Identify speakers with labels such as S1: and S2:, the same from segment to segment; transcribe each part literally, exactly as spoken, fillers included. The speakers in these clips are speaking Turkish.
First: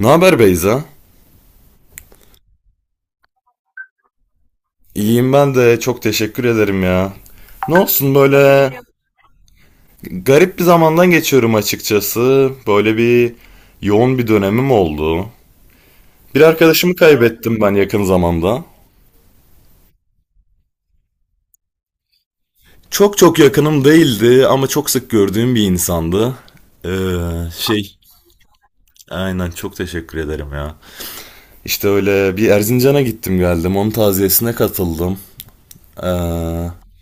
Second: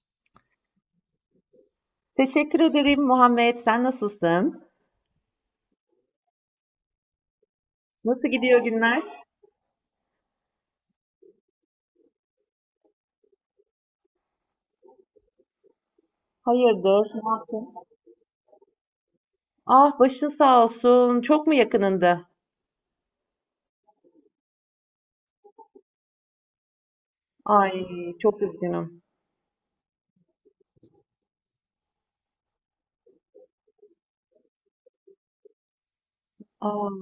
S1: Ne haber Beyza?
S2: Teşekkür ederim Muhammed. Sen nasılsın?
S1: İyiyim ben de çok teşekkür ederim ya. Ne olsun
S2: Nasıl gidiyor
S1: böyle
S2: günler?
S1: garip bir zamandan geçiyorum açıkçası. Böyle bir yoğun bir dönemim oldu. Bir arkadaşımı
S2: Hayırdır?
S1: kaybettim ben yakın zamanda.
S2: Ah başın sağ olsun. Çok mu yakınında?
S1: Çok çok yakınım değildi ama çok sık gördüğüm bir insandı. Ee,
S2: Ay
S1: şey
S2: çok üzgünüm.
S1: aynen çok teşekkür ederim ya. İşte öyle bir Erzincan'a gittim geldim onun taziyesine katıldım. Ee,
S2: Aa,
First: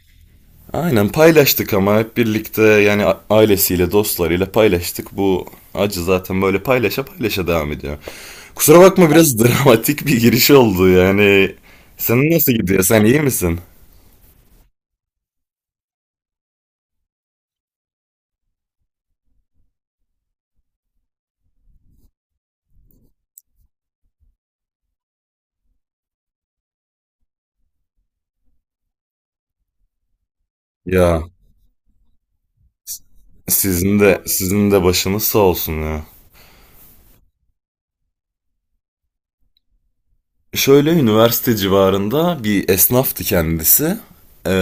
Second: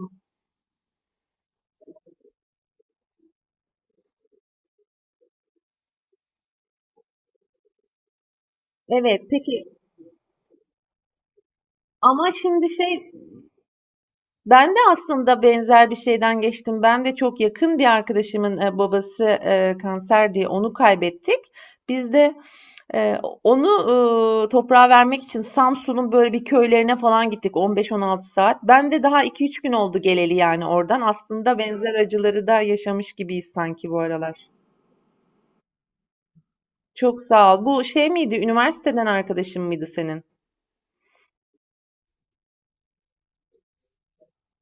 S1: Aynen paylaştık ama hep birlikte yani a- ailesiyle, dostlarıyla paylaştık. Bu acı zaten böyle paylaşa paylaşa devam ediyor. Kusura bakma
S2: evet
S1: biraz
S2: peki,
S1: dramatik bir giriş oldu yani. Senin
S2: ama
S1: nasıl
S2: şimdi
S1: gidiyor? Sen
S2: şey,
S1: iyi misin?
S2: ben de aslında benzer bir şeyden geçtim. Ben de çok yakın bir arkadaşımın e, babası e, kanser diye onu kaybettik. Biz de Ee, onu, ııı, toprağa vermek için Samsun'un böyle bir köylerine falan gittik on beş on altı saat. Ben de daha iki üç gün oldu geleli yani oradan.
S1: Ya
S2: Aslında benzer acıları da yaşamış gibiyiz sanki bu
S1: sizin de
S2: aralar.
S1: sizin de başınız sağ olsun ya.
S2: Çok sağ ol. Bu şey miydi, üniversiteden arkadaşın mıydı senin?
S1: Şöyle üniversite civarında bir esnaftı kendisi. Ee,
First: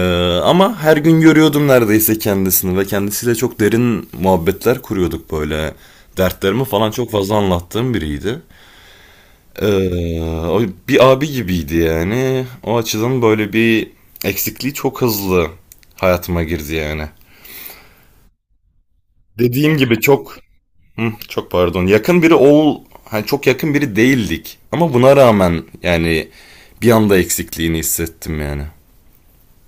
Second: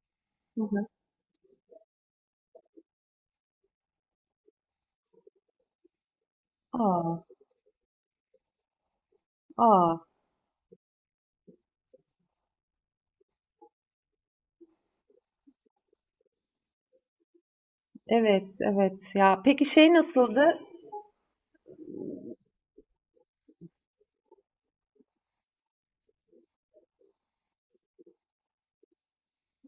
S2: Hı
S1: Ama
S2: hı.
S1: her gün görüyordum neredeyse kendisini ve kendisiyle çok derin muhabbetler kuruyorduk böyle. Dertlerimi falan çok
S2: A!
S1: fazla anlattığım biriydi.
S2: A!
S1: Ee, o bir abi gibiydi yani. O açıdan böyle bir eksikliği çok hızlı hayatıma girdi yani.
S2: Evet, evet. Ya, peki
S1: Dediğim
S2: şey
S1: gibi çok.
S2: nasıldı?
S1: Hı, çok pardon. Yakın biri ol hani çok yakın biri değildik. Ama buna rağmen yani bir anda eksikliğini hissettim yani.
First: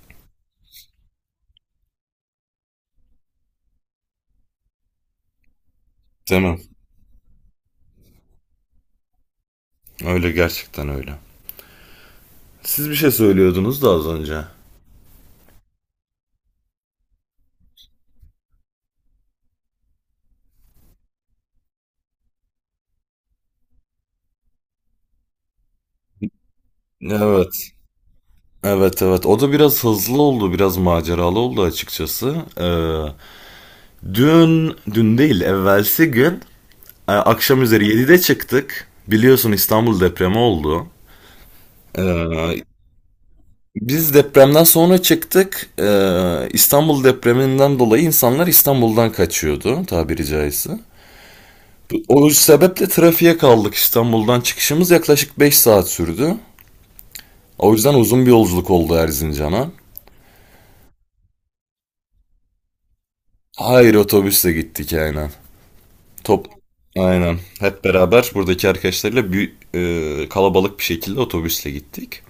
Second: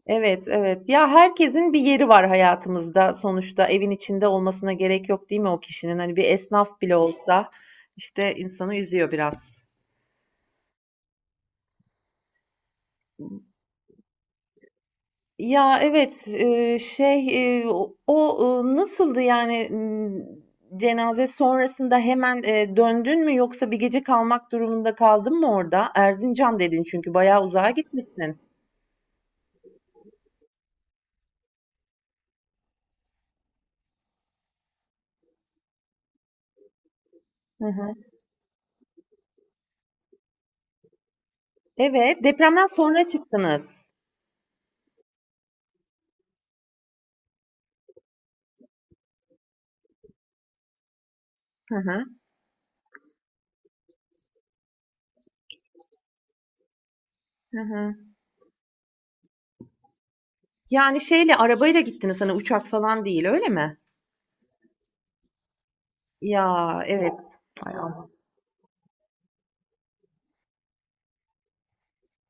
S2: Evet, evet. Ya, herkesin bir yeri var hayatımızda sonuçta. Evin içinde olmasına gerek yok değil mi o kişinin? Hani bir
S1: Tamam.
S2: esnaf bile olsa, işte, insanı üzüyor biraz.
S1: Öyle gerçekten öyle. Siz bir şey söylüyordunuz da az önce.
S2: Ya evet, e, şey e, o o, e, nasıldı yani, m, cenaze sonrasında hemen e, döndün mü yoksa bir gece kalmak durumunda kaldın mı orada? Erzincan dedin çünkü bayağı uzağa
S1: Evet.
S2: gitmişsin.
S1: Evet evet o da biraz hızlı oldu biraz maceralı oldu açıkçası. Ee, dün dün değil evvelsi gün. Ee, Akşam
S2: Hı
S1: üzeri
S2: hı.
S1: yedide çıktık. Biliyorsun İstanbul depremi oldu.
S2: Evet,
S1: Ee,
S2: depremden sonra çıktınız.
S1: biz depremden sonra çıktık. Ee, İstanbul depreminden dolayı insanlar İstanbul'dan kaçıyordu tabiri caizse.
S2: Hı hı,
S1: O sebeple trafiğe kaldık. İstanbul'dan çıkışımız yaklaşık beş saat sürdü.
S2: hı
S1: O
S2: hı.
S1: yüzden uzun bir yolculuk oldu Erzincan'a.
S2: Yani şeyle arabayla gittiniz, hani uçak falan değil, öyle mi?
S1: Hayır otobüsle gittik aynen. Top
S2: Ya evet.
S1: aynen.
S2: Ay
S1: Hep
S2: Allah.
S1: beraber buradaki arkadaşlarıyla bir, e, kalabalık bir şekilde otobüsle gittik.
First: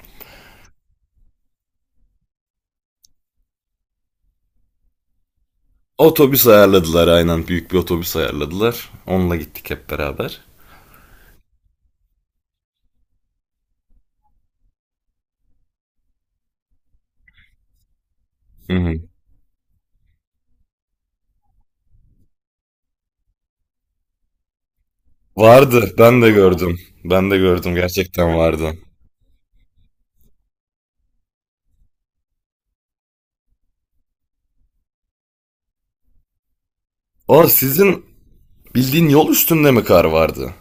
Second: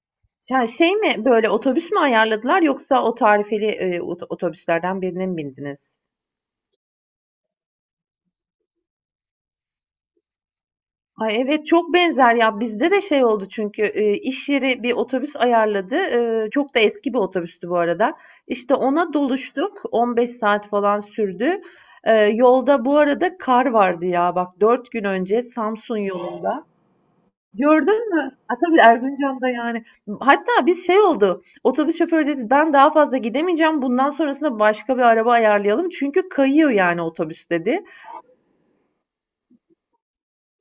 S2: Ya şey mi, böyle otobüs mü ayarladılar yoksa o tarifeli e, ot- otobüslerden birine mi bindiniz?
S1: Otobüs ayarladılar aynen. Büyük bir otobüs ayarladılar. Onunla gittik hep beraber.
S2: Ay, evet, çok benzer ya. Bizde de şey oldu çünkü, eee, iş yeri bir otobüs ayarladı. Eee, çok da eski bir otobüstü bu arada.
S1: Hı
S2: İşte
S1: hı.
S2: ona doluştuk. on beş saat falan sürdü. Eee, yolda bu arada kar vardı ya bak, dört gün önce
S1: Vardı.
S2: Samsun
S1: Ben de
S2: yolunda.
S1: gördüm. Ben de gördüm.
S2: Gördün mü?
S1: Gerçekten
S2: A,
S1: vardı.
S2: tabii Erzincan'da yani. Hatta biz şey oldu, otobüs şoförü dedi ben daha fazla gidemeyeceğim. Bundan sonrasında başka bir araba ayarlayalım. Çünkü kayıyor yani
S1: O
S2: otobüs dedi.
S1: sizin bildiğin yol üstünde mi kar vardı?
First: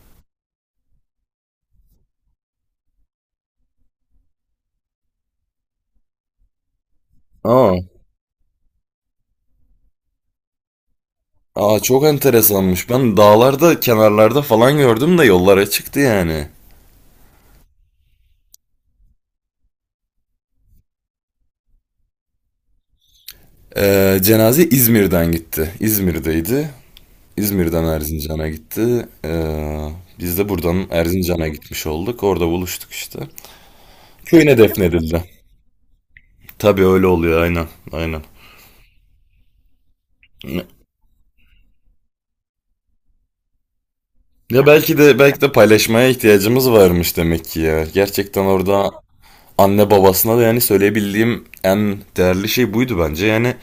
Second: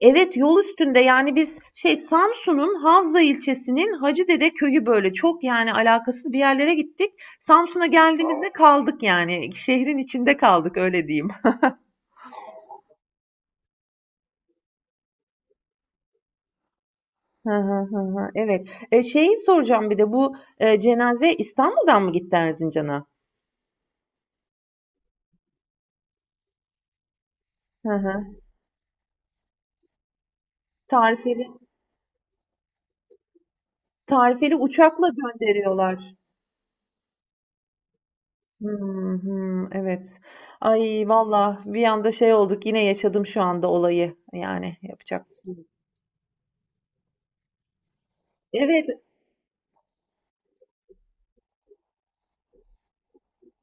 S2: Evet, yol üstünde. Yani, biz şey, Samsun'un Havza ilçesinin Hacıdede köyü, böyle, çok, yani, alakasız bir yerlere gittik.
S1: Aa.
S2: Samsun'a geldiğimizde kaldık, yani, şehrin içinde kaldık, öyle diyeyim.
S1: Aa çok enteresanmış. Ben dağlarda, kenarlarda falan gördüm de yollara çıktı yani.
S2: Hı hı, hı hı. Evet. Eee, şeyi soracağım bir de bu, eee, cenazeye İstanbul'dan mı gitti Erzincan'a?
S1: Ee, cenaze İzmir'den gitti. İzmir'deydi. İzmir'den
S2: Hı hı.
S1: Erzincan'a gitti. Ee, biz de buradan
S2: Tarifeli
S1: Erzincan'a gitmiş olduk. Orada buluştuk işte.
S2: tarifeli
S1: Köyüne
S2: uçakla
S1: defnedildi.
S2: gönderiyorlar.
S1: Tabii öyle oluyor aynen. Aynen.
S2: Hımm, hımm, evet. Ay, vallahi bir anda şey olduk, yine yaşadım şu anda olayı.
S1: Ya
S2: Yani,
S1: belki de
S2: yapacak bir
S1: belki de
S2: şey yok.
S1: paylaşmaya ihtiyacımız varmış demek ki ya. Gerçekten
S2: Evet.
S1: orada anne babasına da yani söyleyebildiğim en değerli şey buydu bence. Yani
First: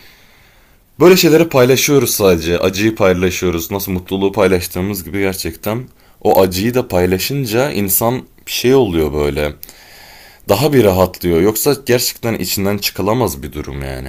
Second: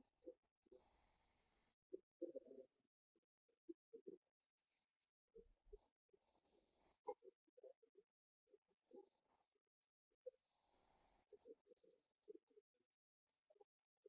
S1: böyle şeyleri paylaşıyoruz sadece. Acıyı paylaşıyoruz. Nasıl mutluluğu paylaştığımız gibi gerçekten o acıyı da paylaşınca insan bir şey oluyor böyle. Daha bir rahatlıyor. Yoksa gerçekten içinden çıkılamaz bir durum yani.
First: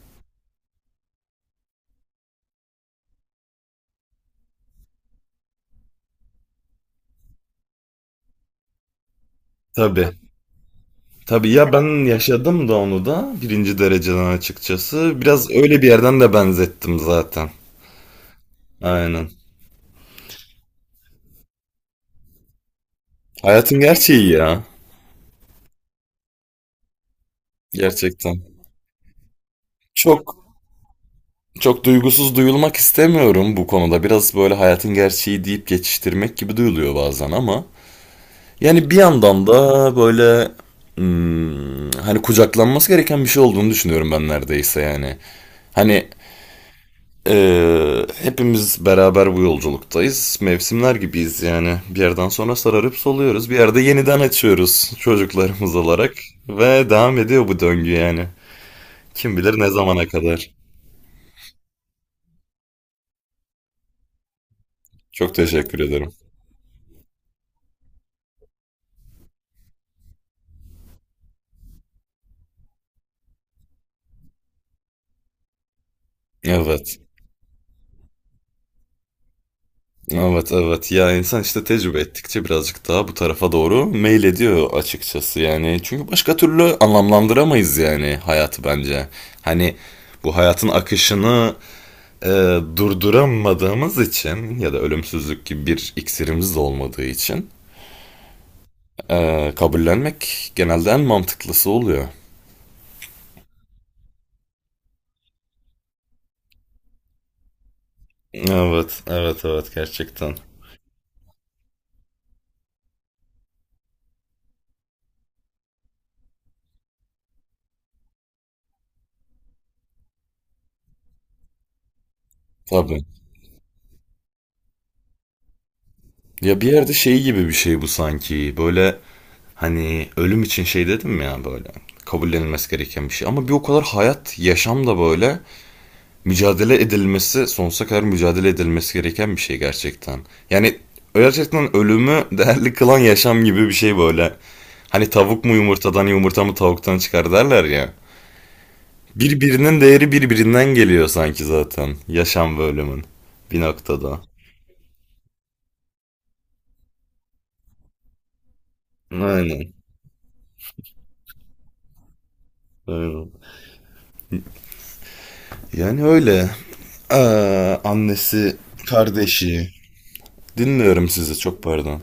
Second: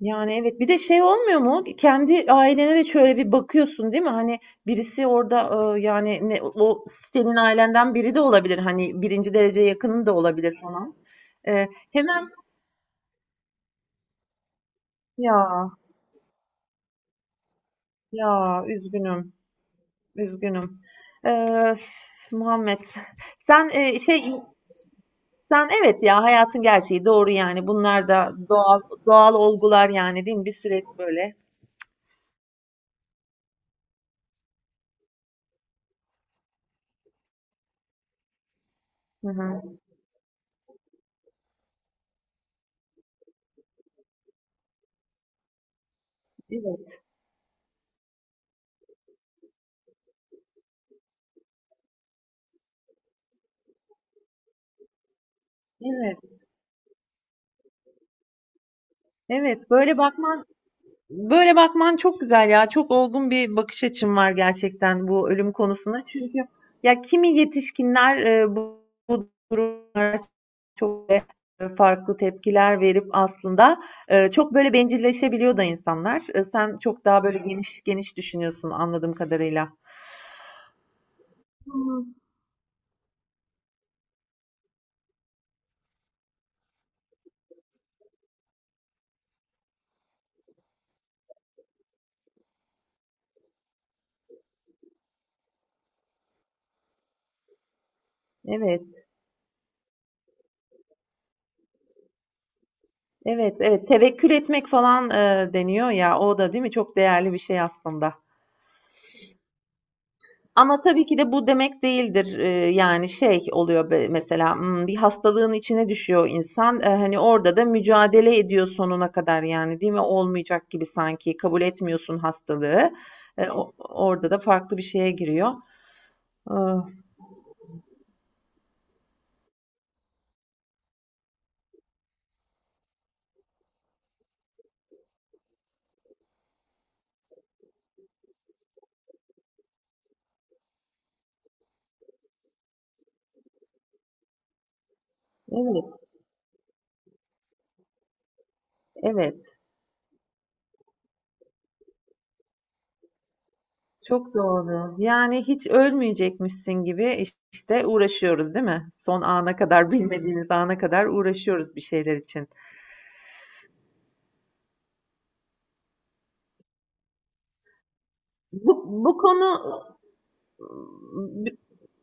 S2: Yani, evet. Bir de şey olmuyor mu? Kendi ailene de şöyle bir bakıyorsun, değil mi? Hani, birisi orada, ııı, yani, ne o senin ailenden biri de olabilir, hani, birinci derece yakının
S1: Tabii.
S2: da olabilir falan.
S1: Tabii
S2: Eee,
S1: ya ben
S2: hemen.
S1: yaşadım da onu da birinci dereceden açıkçası.
S2: Ya,
S1: Biraz öyle bir yerden de benzettim zaten.
S2: ya,
S1: Aynen.
S2: üzgünüm, üzgünüm. Eee, Muhammed, sen,
S1: Hayatın
S2: eee, şey,
S1: gerçeği ya.
S2: sen evet ya, hayatın gerçeği, doğru yani. Bunlar da
S1: Gerçekten.
S2: doğal doğal olgular yani, değil
S1: Çok
S2: mi? Bir süreç böyle.
S1: çok duygusuz duyulmak istemiyorum bu konuda. Biraz böyle hayatın gerçeği deyip geçiştirmek gibi duyuluyor bazen ama. Yani bir
S2: Hı
S1: yandan
S2: hı.
S1: da böyle hmm, hani kucaklanması gereken bir şey olduğunu düşünüyorum ben neredeyse yani. Hani
S2: Evet,
S1: Ee, hepimiz beraber bu yolculuktayız. Mevsimler gibiyiz yani. Bir yerden sonra sararıp soluyoruz. Bir yerde yeniden açıyoruz çocuklarımız olarak.
S2: evet.
S1: Ve devam ediyor bu döngü yani. Kim bilir ne
S2: Evet, böyle
S1: zamana
S2: bakman
S1: kadar.
S2: Böyle bakman çok güzel ya. Çok olgun bir bakış açın var gerçekten bu
S1: Çok
S2: ölüm
S1: teşekkür
S2: konusuna.
S1: ederim.
S2: Çünkü ya kimi yetişkinler e, bu, bu duruma çok e, farklı tepkiler verip aslında e, çok böyle bencilleşebiliyor da insanlar. E, sen
S1: Evet.
S2: çok daha böyle geniş geniş düşünüyorsun anladığım kadarıyla.
S1: Evet evet ya insan işte tecrübe
S2: Hmm.
S1: ettikçe birazcık daha bu tarafa doğru meyil ediyor açıkçası yani. Çünkü başka türlü anlamlandıramayız yani hayatı bence. Hani bu hayatın akışını e, durduramadığımız için ya da ölümsüzlük gibi bir iksirimiz de olmadığı için
S2: Evet,
S1: e, kabullenmek genelde en mantıklısı oluyor.
S2: evet, evet. Tevekkül etmek falan e, deniyor ya. O da değil mi? Çok değerli bir şey aslında.
S1: Evet, evet, evet gerçekten.
S2: Ama tabii ki de bu demek değildir. Eee, yani şey oluyor, be- mesela hmm, bir hastalığın içine düşüyor insan. Eh, hani orada da mücadele ediyor sonuna kadar yani, değil mi? Olmayacak gibi sanki kabul etmiyorsun hastalığı.
S1: Tabii.
S2: Eh, o- orada da farklı bir şeye giriyor.
S1: Ya bir
S2: Ah,
S1: yerde şey gibi bir şey bu sanki. Böyle hani ölüm için şey dedim ya böyle. Kabullenilmesi gereken bir şey. Ama bir o kadar hayat, yaşam da böyle. Mücadele edilmesi, sonsuza kadar mücadele edilmesi gereken bir şey gerçekten. Yani gerçekten ölümü değerli kılan yaşam gibi bir şey böyle. Hani tavuk mu
S2: evet,
S1: yumurtadan, yumurta mı tavuktan çıkar derler ya.
S2: evet.
S1: Birbirinin değeri birbirinden geliyor sanki zaten. Yaşam ve ölümün. Bir noktada.
S2: Çok doğru. Yani hiç ölmeyecekmişsin gibi iş- işte uğraşıyoruz değil mi? Son ana
S1: Aynen.
S2: kadar, bilmediğimiz ana kadar uğraşıyoruz bir şeyler için.
S1: Aynen. Yani öyle. Ee, annesi,
S2: Bu, bu konu
S1: kardeşi. Dinliyorum sizi çok pardon.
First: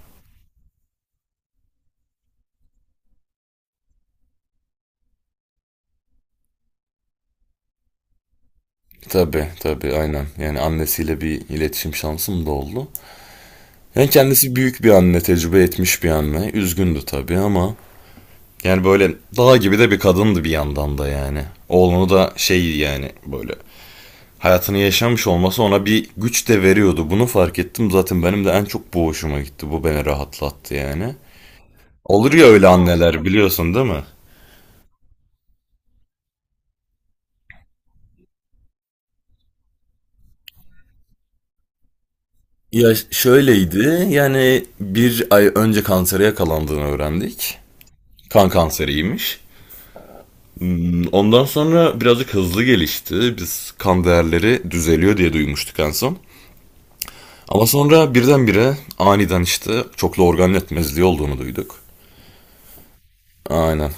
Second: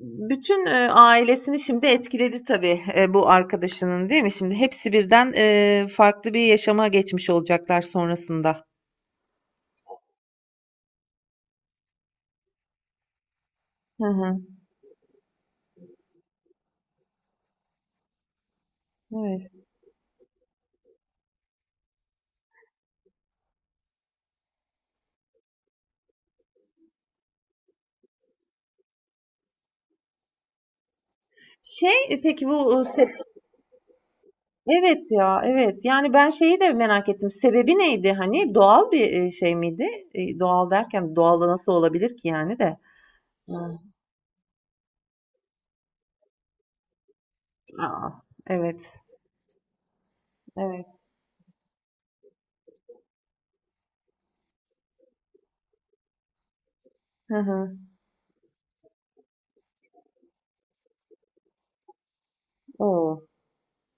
S2: Bütün, eee, ailesini şimdi etkiledi tabii, eee, bu arkadaşının, değil mi? Şimdi hepsi birden, eee, farklı bir yaşama geçmiş olacaklar sonrasında.
S1: Tabii tabii aynen. Yani annesiyle bir iletişim şansım da oldu.
S2: Hı
S1: Yani
S2: hı.
S1: kendisi büyük bir anne, tecrübe etmiş bir anne. Üzgündü tabii ama yani böyle
S2: Evet.
S1: dağ gibi de bir kadındı bir yandan da yani. Oğlunu da şey yani böyle hayatını yaşamış olması ona bir güç de veriyordu. Bunu fark ettim zaten benim de en çok bu hoşuma gitti. Bu beni rahatlattı yani.
S2: Şey, e,
S1: Olur ya
S2: peki
S1: öyle
S2: bu, ııı, sep
S1: anneler biliyorsun değil mi?
S2: Evet ya, evet. Yani ben şeyi de merak ettim. Sebebi neydi hani? Doğal bir, eee, şey miydi? İii, doğal derken doğal da nasıl olabilir ki yani de?
S1: Ya
S2: Hıı.
S1: şöyleydi yani bir ay önce kansere yakalandığını öğrendik.
S2: A!
S1: Kan
S2: Evet,
S1: kanseriymiş.
S2: evet.
S1: Ondan sonra birazcık hızlı gelişti. Biz kan değerleri düzeliyor diye duymuştuk en son.
S2: Hı
S1: Ama
S2: hı.
S1: sonra birdenbire aniden işte çoklu organ yetmezliği olduğunu duyduk.
S2: O!
S1: Aynen.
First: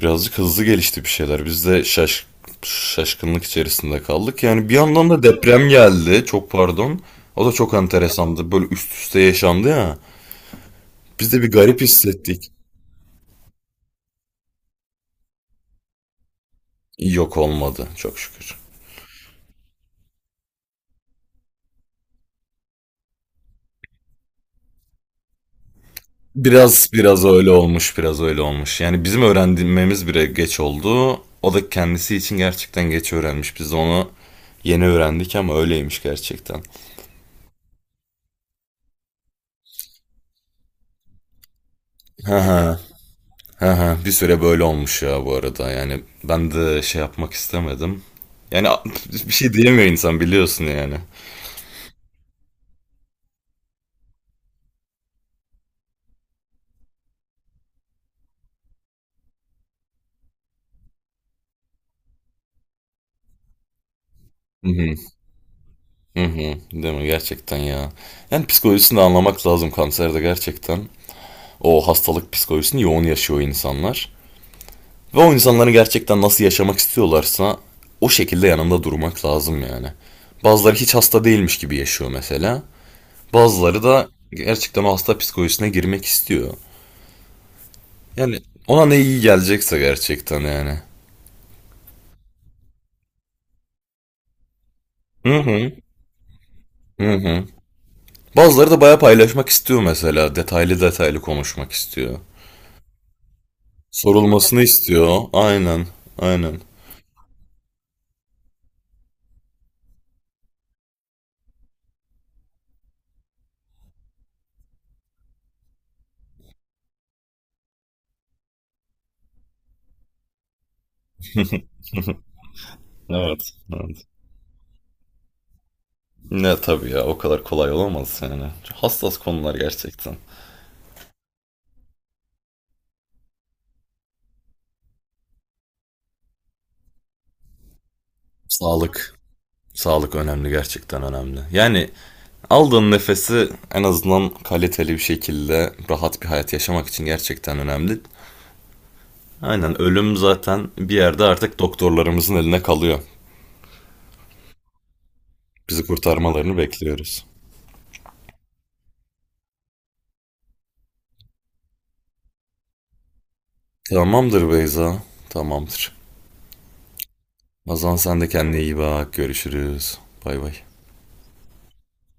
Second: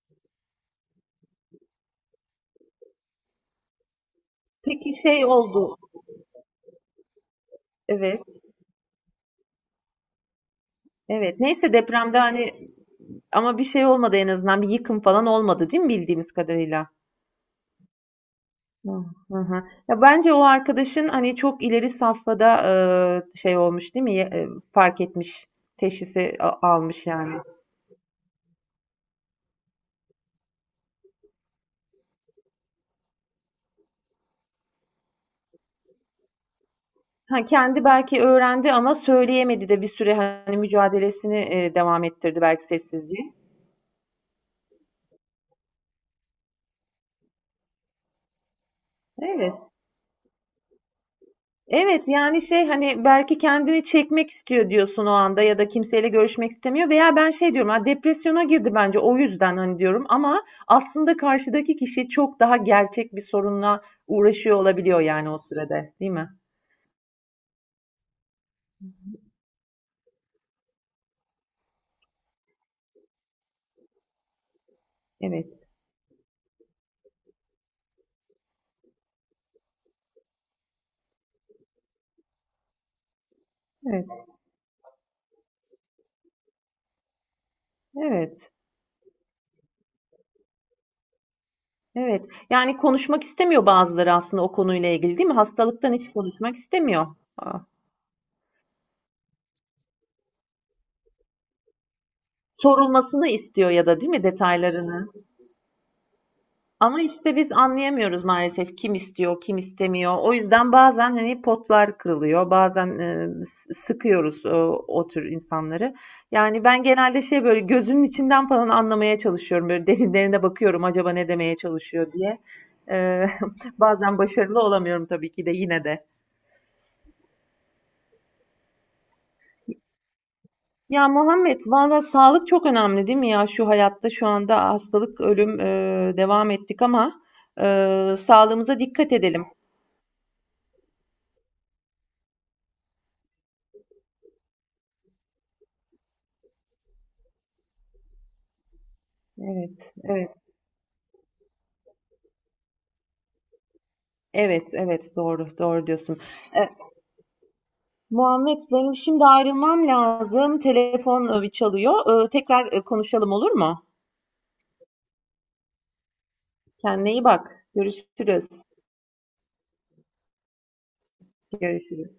S1: Birazcık hızlı gelişti bir şeyler. Biz de şaş şaşkınlık içerisinde kaldık. Yani bir
S2: Peki
S1: yandan da
S2: şey
S1: deprem
S2: oldu.
S1: geldi. Çok pardon. O da çok
S2: Evet,
S1: enteresandı. Böyle üst üste yaşandı ya. Biz
S2: evet.
S1: de bir
S2: Neyse,
S1: garip
S2: depremde
S1: hissettik.
S2: hani. Ama bir şey olmadı en azından. Bir yıkım falan olmadı, değil mi bildiğimiz kadarıyla?
S1: Yok olmadı çok şükür.
S2: Hı hı. Hı. Ya bence o arkadaşın hani çok ileri safhada e, şey olmuş değil mi? Ya- e, fark etmiş, teşhisi a-
S1: Biraz
S2: almış
S1: biraz
S2: yani.
S1: öyle olmuş, biraz öyle olmuş. Yani bizim öğrenmemiz bile geç oldu. O da kendisi için gerçekten geç öğrenmiş. Biz de onu yeni öğrendik ama öyleymiş gerçekten.
S2: Ha, kendi belki öğrendi ama söyleyemedi de bir süre hani mücadelesini e, devam
S1: Ha
S2: ettirdi belki
S1: ha
S2: sessizce.
S1: ha ha. Bir süre böyle olmuş ya bu arada. Yani ben de şey yapmak istemedim. Yani a- bir şey
S2: Evet.
S1: diyemiyor insan biliyorsun yani.
S2: Evet, yani, şey, hani, belki kendini çekmek istiyor diyorsun o anda ya da kimseyle görüşmek istemiyor, veya ben şey diyorum, "A, depresyona girdi bence o yüzden." hani, diyorum ama aslında karşıdaki kişi çok daha gerçek bir sorunla uğraşıyor
S1: Hı hı,
S2: olabiliyor, yani, o sürede, değil
S1: hı
S2: mi?
S1: hı. Değil mi? Gerçekten ya. Yani psikolojisini de anlamak lazım kanserde gerçekten. O hastalık psikolojisini yoğun yaşıyor insanlar. Ve o
S2: Evet,
S1: insanların gerçekten nasıl yaşamak istiyorlarsa o şekilde yanında durmak lazım yani. Bazıları hiç hasta değilmiş gibi yaşıyor mesela. Bazıları
S2: evet,
S1: da gerçekten o hasta psikolojisine girmek istiyor. Yani
S2: evet,
S1: ona ne iyi gelecekse gerçekten yani.
S2: evet. Yani, konuşmak istemiyor bazıları aslında o konuyla ilgili, değil mi?
S1: Hı hı.
S2: Hastalıktan hiç konuşmak istemiyor.
S1: Hı hı.
S2: A,
S1: Bazıları da bayağı paylaşmak istiyor mesela. Detaylı detaylı konuşmak istiyor.
S2: sorulmasını istiyor ya da, değil mi,
S1: Sorulmasını
S2: detaylarını?
S1: istiyor. Aynen. Aynen.
S2: Ama işte biz anlayamıyoruz maalesef kim istiyor, kim istemiyor. O yüzden bazen hani potlar kırılıyor, bazen e, sıkıyoruz e, o tür insanları. Yani ben genelde şey böyle gözünün içinden falan anlamaya çalışıyorum. Böyle derinlerine bakıyorum acaba ne demeye çalışıyor diye. E,
S1: Evet. Evet.
S2: bazen başarılı olamıyorum tabii ki de yine de.
S1: Ne tabii ya o kadar kolay olamaz yani. Çok hassas konular gerçekten.
S2: Ya Muhammed, valla sağlık çok önemli değil mi ya, şu hayatta şu anda hastalık, ölüm e, devam ettik ama e, sağlığımıza dikkat
S1: Sağlık.
S2: edelim.
S1: Sağlık önemli gerçekten önemli. Yani aldığın nefesi en azından kaliteli bir şekilde rahat bir hayat yaşamak için gerçekten önemli. Aynen
S2: Evet,
S1: ölüm
S2: evet.
S1: zaten bir yerde artık doktorlarımızın eline kalıyor.
S2: Evet, evet, doğru,
S1: Bizi
S2: doğru diyorsun.
S1: kurtarmalarını
S2: Eee,
S1: bekliyoruz.
S2: Muhammed benim şimdi ayrılmam lazım. Telefon, eee, çalıyor. Eee, tekrar, eee, konuşalım olur mu?
S1: Tamamdır Beyza. Tamamdır.
S2: Kendine iyi bak.
S1: Azan sen de
S2: Görüşürüz.
S1: kendine iyi bak. Görüşürüz. Bay bay.
S2: Görüşürüz.